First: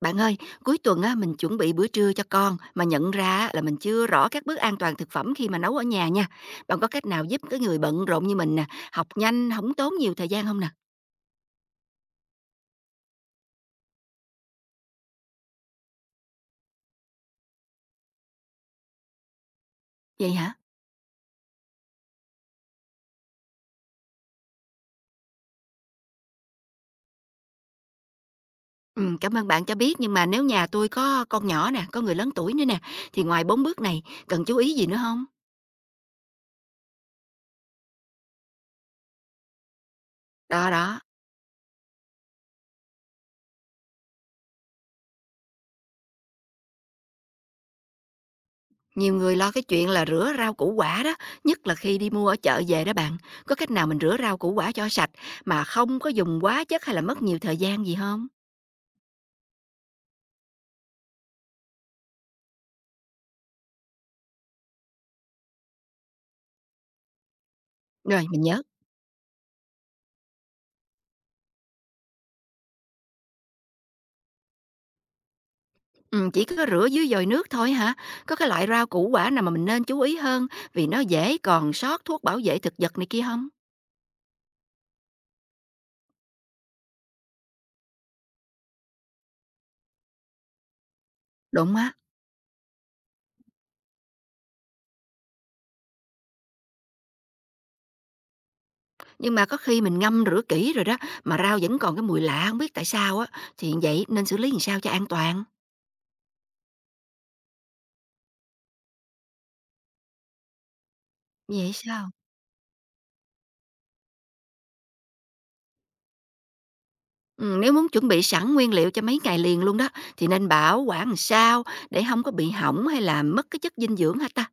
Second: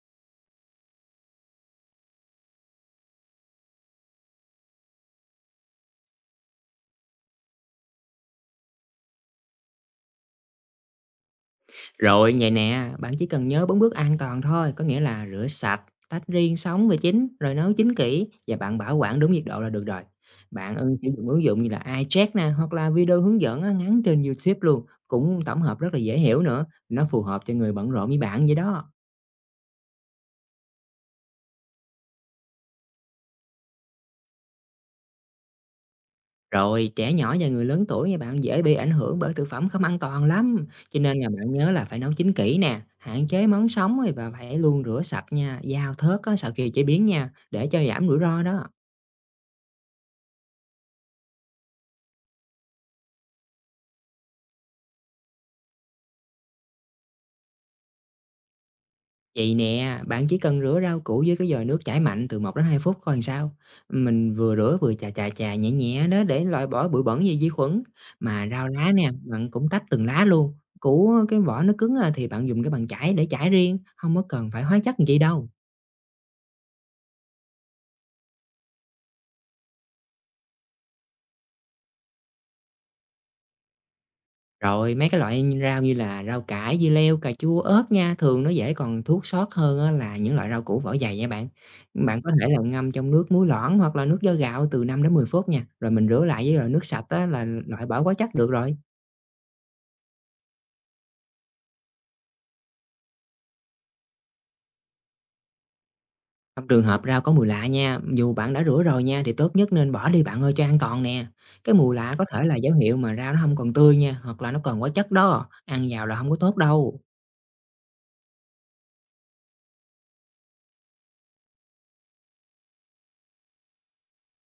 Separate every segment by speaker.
Speaker 1: Bạn ơi, cuối tuần á, mình chuẩn bị bữa trưa cho con mà nhận ra á, là mình chưa rõ các bước an toàn thực phẩm khi mà nấu ở nhà nha. Bạn có cách nào giúp cái người bận rộn như mình nè, học nhanh, không tốn nhiều thời gian không nè?
Speaker 2: Rồi, vậy nè, bạn chỉ cần nhớ 4 bước an toàn thôi, có nghĩa là rửa sạch, tách riêng sống và chín, rồi nấu chín kỹ và bạn bảo quản đúng nhiệt độ là được rồi.
Speaker 1: Vậy hả?
Speaker 2: Bạn ưng sử dụng ứng dụng như là iCheck nè, hoặc là video hướng dẫn á, ngắn trên YouTube luôn, cũng tổng hợp rất là dễ hiểu nữa, nó phù hợp cho người bận rộn như bạn vậy đó.
Speaker 1: Ừ, cảm ơn bạn cho biết nhưng mà nếu nhà tôi có con nhỏ nè, có người lớn tuổi nữa nè thì ngoài bốn bước này cần chú ý gì nữa không?
Speaker 2: Rồi, trẻ nhỏ và người lớn tuổi nha bạn dễ bị ảnh hưởng bởi thực phẩm không an toàn lắm,
Speaker 1: Đó
Speaker 2: cho
Speaker 1: đó,
Speaker 2: nên là bạn nhớ là phải nấu chín kỹ nè, hạn chế món sống rồi và phải luôn rửa sạch nha, dao thớt á, sau khi chế biến nha, để cho giảm rủi ro đó.
Speaker 1: nhiều người lo cái chuyện là rửa rau củ quả đó, nhất là khi đi mua ở chợ về đó bạn. Có cách nào mình rửa rau củ quả cho sạch mà không có dùng quá chất hay là mất nhiều thời gian gì không?
Speaker 2: Vậy nè, bạn chỉ cần rửa rau củ với cái vòi nước chảy mạnh từ 1 đến 2 phút coi làm sao. Mình vừa rửa vừa chà chà chà nhẹ nhẹ đó để loại bỏ bụi bẩn và vi khuẩn.
Speaker 1: Rồi, mình
Speaker 2: Mà
Speaker 1: nhớ.
Speaker 2: rau lá nè, bạn cũng tách từng lá luôn. Củ cái vỏ nó cứng à, thì bạn dùng cái bàn chải để chải riêng, không có cần phải hóa chất gì đâu.
Speaker 1: Chỉ có rửa dưới dồi nước thôi hả? Có cái loại rau củ quả nào mà mình nên chú ý hơn vì nó dễ còn sót thuốc bảo vệ thực vật này kia không?
Speaker 2: Rồi, mấy cái loại rau như là rau cải, dưa leo, cà chua, ớt nha, thường nó dễ còn thuốc sót hơn á là những loại rau củ vỏ dày nha bạn.
Speaker 1: Đúng á,
Speaker 2: Bạn có thể là ngâm trong nước muối loãng hoặc là nước vo gạo từ 5 đến 10 phút nha, rồi mình rửa lại với loại nước sạch á là loại bỏ hóa chất được rồi.
Speaker 1: nhưng mà có khi mình ngâm rửa kỹ rồi đó mà rau vẫn còn cái mùi lạ không biết tại sao á, thì vậy nên xử lý làm sao cho an toàn?
Speaker 2: Trong trường hợp rau có mùi lạ nha, dù bạn đã rửa rồi nha thì tốt nhất nên bỏ đi bạn ơi cho an toàn nè.
Speaker 1: Vậy
Speaker 2: Cái mùi
Speaker 1: sao?
Speaker 2: lạ có thể là dấu hiệu mà rau nó không còn tươi nha, hoặc là nó còn hóa chất đó, ăn vào là không có tốt đâu.
Speaker 1: Nếu muốn chuẩn bị sẵn nguyên liệu cho mấy ngày liền luôn đó thì nên bảo quản làm sao để không có bị hỏng hay là mất cái chất dinh dưỡng hả ta?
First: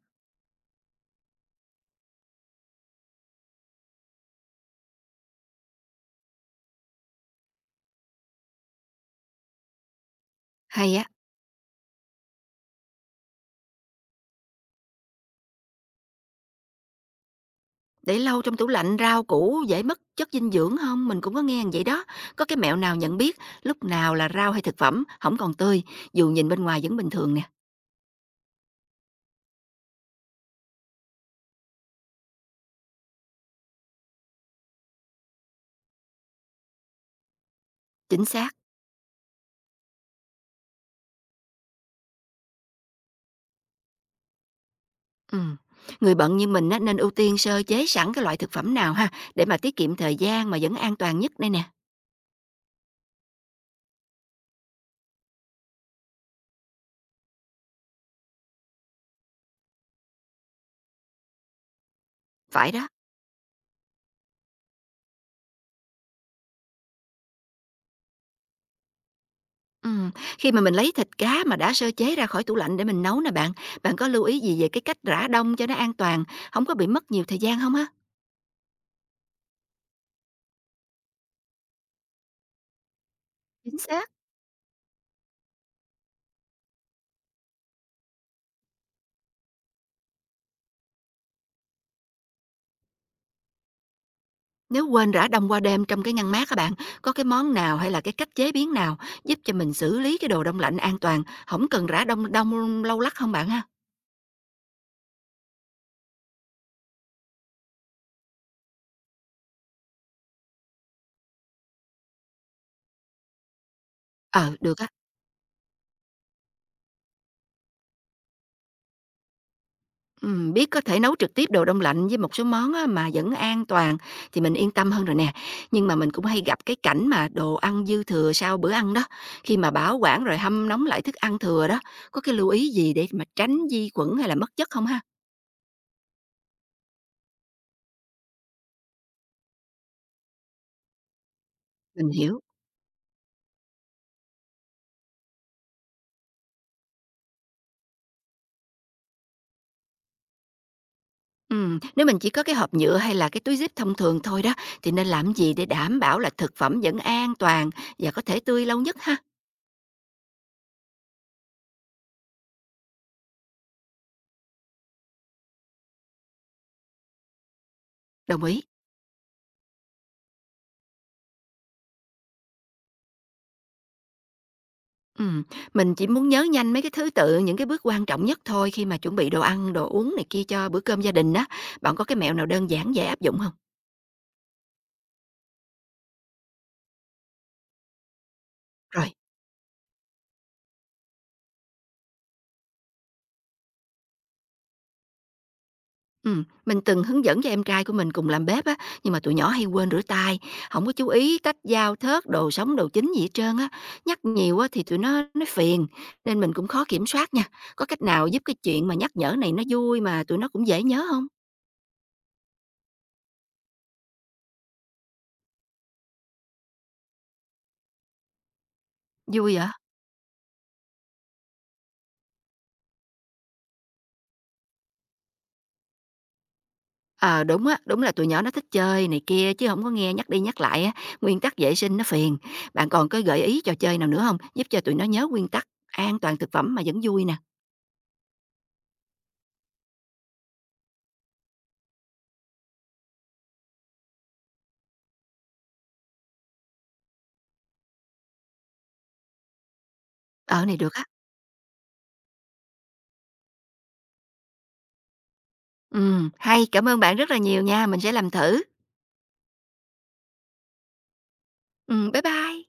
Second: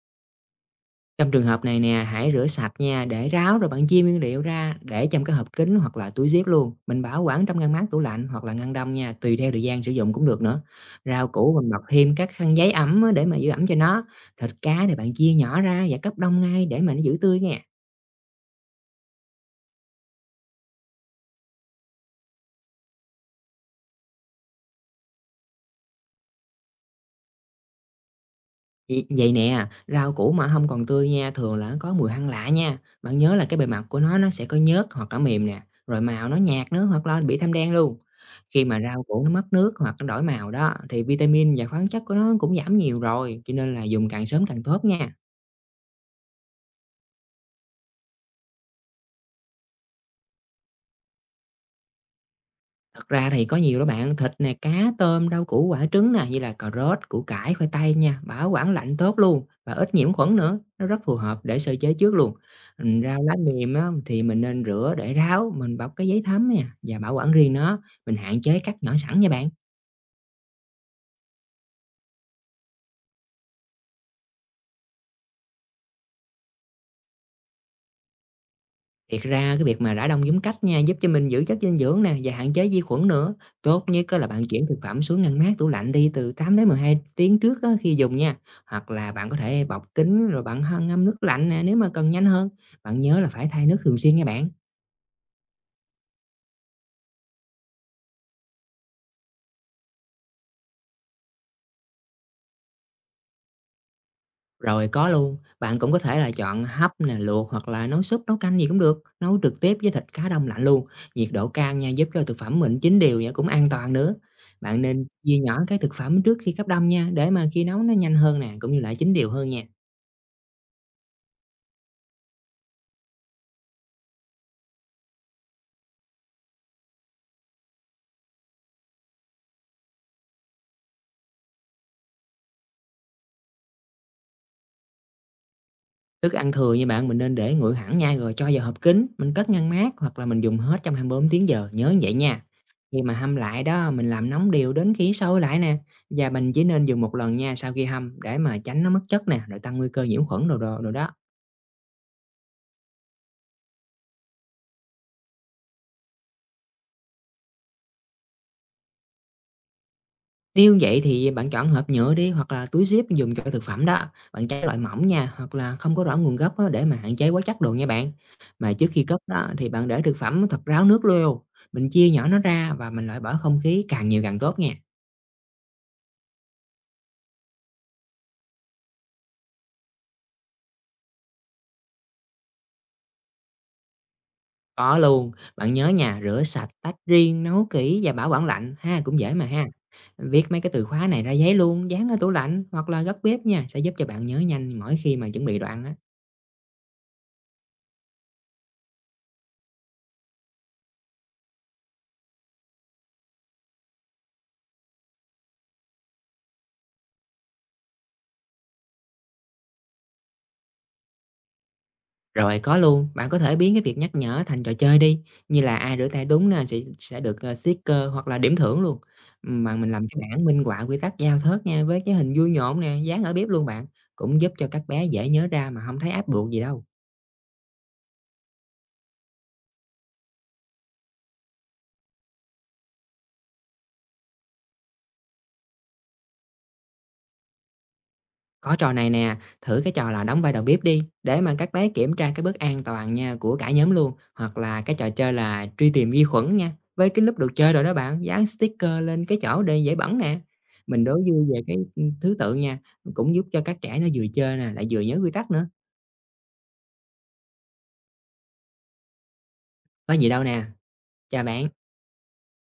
Speaker 2: Trong trường hợp này nè, hãy rửa sạch nha, để ráo rồi bạn chia nguyên liệu ra, để trong cái hộp kín hoặc là túi zip luôn. Mình bảo quản trong ngăn mát tủ lạnh hoặc là ngăn đông nha, tùy theo thời gian sử dụng cũng được nữa.
Speaker 1: Hay á.
Speaker 2: Rau củ mình bọc thêm các khăn giấy ẩm á, để mà giữ ẩm cho nó. Thịt cá thì bạn chia nhỏ ra và cấp đông ngay để mà nó giữ tươi nha.
Speaker 1: Để lâu trong tủ lạnh rau củ dễ mất chất dinh dưỡng không? Mình cũng có nghe vậy đó. Có cái mẹo nào nhận biết lúc nào là rau hay thực phẩm không còn tươi, dù nhìn bên ngoài vẫn bình thường nè.
Speaker 2: Vậy vậy nè, rau củ mà không còn tươi nha, thường là nó có mùi hăng lạ nha. Bạn nhớ là cái bề mặt của nó sẽ có nhớt hoặc là mềm nè, rồi màu nó nhạt nữa hoặc là bị thâm đen luôn.
Speaker 1: Chính xác.
Speaker 2: Khi mà rau củ nó mất nước hoặc nó đổi màu đó, thì vitamin và khoáng chất của nó cũng giảm nhiều rồi, cho nên là dùng càng sớm càng tốt nha.
Speaker 1: Ừ. Người bận như mình á, nên ưu tiên sơ chế sẵn cái loại thực phẩm nào ha, để mà tiết kiệm thời gian mà vẫn an toàn nhất đây nè.
Speaker 2: Thật ra thì có nhiều đó bạn, thịt nè, cá, tôm, rau củ quả trứng nè, như là cà rốt, củ cải, khoai tây nha, bảo quản lạnh tốt luôn và ít nhiễm khuẩn nữa, nó rất phù hợp để sơ chế trước luôn.
Speaker 1: Phải đó.
Speaker 2: Rau lá mềm á, thì mình nên rửa để ráo, mình bọc cái giấy thấm nè và bảo quản riêng nó, mình hạn chế cắt nhỏ sẵn nha bạn.
Speaker 1: Ừ. Khi mà mình lấy thịt cá mà đã sơ chế ra khỏi tủ lạnh để mình nấu nè bạn, bạn có lưu ý gì về cái cách rã đông cho nó an toàn, không có bị mất nhiều thời gian không ha?
Speaker 2: Thiệt ra cái việc mà rã đông đúng cách nha, giúp cho mình giữ chất dinh dưỡng nè và hạn chế vi khuẩn nữa.
Speaker 1: Chính
Speaker 2: Tốt nhất
Speaker 1: xác.
Speaker 2: á là bạn chuyển thực phẩm xuống ngăn mát tủ lạnh đi từ 8 đến 12 tiếng trước á khi dùng nha. Hoặc là bạn có thể bọc kính rồi bạn hâm ngâm nước lạnh nè nếu mà cần nhanh hơn. Bạn nhớ là phải thay nước thường xuyên nha bạn.
Speaker 1: Nếu quên rã đông qua đêm trong cái ngăn mát các bạn, có cái món nào hay là cái cách chế biến nào giúp cho mình xử lý cái đồ đông lạnh an toàn, không cần rã đông đông lâu lắc không bạn ha?
Speaker 2: Rồi có luôn, bạn cũng có thể là chọn hấp nè, luộc hoặc là nấu súp, nấu canh gì cũng được, nấu trực tiếp với thịt cá đông lạnh luôn. Nhiệt độ cao nha, giúp cho thực phẩm mình chín đều và cũng an toàn nữa.
Speaker 1: Ờ, được
Speaker 2: Bạn
Speaker 1: á.
Speaker 2: nên chia nhỏ cái thực phẩm trước khi cấp đông nha, để mà khi nấu nó nhanh hơn nè, cũng như là chín đều hơn nha.
Speaker 1: Biết có thể nấu trực tiếp đồ đông lạnh với một số món á mà vẫn an toàn thì mình yên tâm hơn rồi nè. Nhưng mà mình cũng hay gặp cái cảnh mà đồ ăn dư thừa sau bữa ăn đó, khi mà bảo quản rồi hâm nóng lại thức ăn thừa đó, có cái lưu ý gì để mà tránh vi khuẩn hay là mất chất không ha?
Speaker 2: Thức ăn thừa như bạn, mình nên để nguội hẳn nha, rồi cho vào hộp kín, mình cất ngăn mát hoặc là mình dùng hết trong 24 tiếng giờ, nhớ như
Speaker 1: Mình
Speaker 2: vậy
Speaker 1: hiểu.
Speaker 2: nha. Khi mà hâm lại đó, mình làm nóng đều đến khi sôi lại nè, và mình chỉ nên dùng một lần nha sau khi hâm để mà tránh nó mất chất nè, rồi tăng nguy cơ nhiễm khuẩn đồ đồ đồ đó.
Speaker 1: Nếu mình chỉ có cái hộp nhựa hay là cái túi zip thông thường thôi đó, thì nên làm gì để đảm bảo là thực phẩm vẫn an toàn và có thể tươi lâu nhất ha?
Speaker 2: Nếu vậy thì bạn chọn hộp nhựa đi hoặc là túi zip dùng cho thực phẩm đó, bạn tránh loại mỏng nha, hoặc là không có rõ nguồn gốc á, để mà hạn chế quá chất đồ nha bạn.
Speaker 1: Đồng ý.
Speaker 2: Mà trước khi cất đó thì bạn để thực phẩm thật ráo nước luôn, mình chia nhỏ nó ra và mình loại bỏ không khí càng nhiều càng tốt nha.
Speaker 1: Ừm, mình chỉ muốn nhớ nhanh mấy cái thứ tự, những cái bước quan trọng nhất thôi khi mà chuẩn bị đồ ăn, đồ uống này kia cho bữa cơm gia đình á. Bạn có cái mẹo nào đơn giản dễ áp dụng không?
Speaker 2: Có luôn, bạn nhớ nhà rửa sạch, tách riêng, nấu kỹ và bảo quản lạnh ha,
Speaker 1: Rồi.
Speaker 2: cũng dễ mà ha. Viết mấy cái từ khóa này ra giấy luôn, dán ở tủ lạnh hoặc là góc bếp nha, sẽ giúp cho bạn nhớ nhanh mỗi khi mà chuẩn bị đoạn ăn á.
Speaker 1: Mình từng hướng dẫn cho em trai của mình cùng làm bếp á, nhưng mà tụi nhỏ hay quên rửa tay, không có chú ý cách dao thớt, đồ sống, đồ chín gì hết trơn á. Nhắc nhiều á thì tụi nó phiền, nên mình cũng khó kiểm soát nha. Có cách nào giúp cái chuyện mà nhắc nhở này nó vui mà tụi nó cũng dễ nhớ không?
Speaker 2: Rồi có luôn, bạn có thể biến cái việc nhắc nhở thành trò chơi đi, như là ai rửa tay đúng nè sẽ được sticker hoặc là điểm thưởng luôn.
Speaker 1: Vui hả?
Speaker 2: Mà mình làm cái bảng minh họa quy tắc giao thớt nha, với cái hình vui nhộn nè, dán ở bếp luôn bạn, cũng giúp cho các bé dễ nhớ ra mà không thấy áp buộc gì đâu.
Speaker 1: Ờ, đúng á, đúng là tụi nhỏ nó thích chơi này kia chứ không có nghe nhắc đi nhắc lại á, nguyên tắc vệ sinh nó phiền. Bạn còn có gợi ý trò chơi nào nữa không giúp cho tụi nó nhớ nguyên tắc an toàn thực phẩm mà vẫn vui nè?
Speaker 2: Có trò này nè, thử cái trò là đóng vai đầu bếp đi, để mà các bé kiểm tra cái bước an toàn nha của cả nhóm luôn, hoặc là cái trò chơi là truy tìm vi khuẩn nha, với cái lúc đồ chơi rồi đó bạn, dán sticker lên cái chỗ để dễ bẩn nè.
Speaker 1: Ở này được
Speaker 2: Mình
Speaker 1: á.
Speaker 2: đố vui về cái, thứ tự nha, cũng giúp cho các trẻ nó vừa chơi nè, lại vừa nhớ quy tắc nữa,
Speaker 1: Hay, cảm ơn bạn rất là nhiều nha, mình sẽ làm thử.
Speaker 2: có gì đâu nè. Chào bạn.
Speaker 1: Bye bye.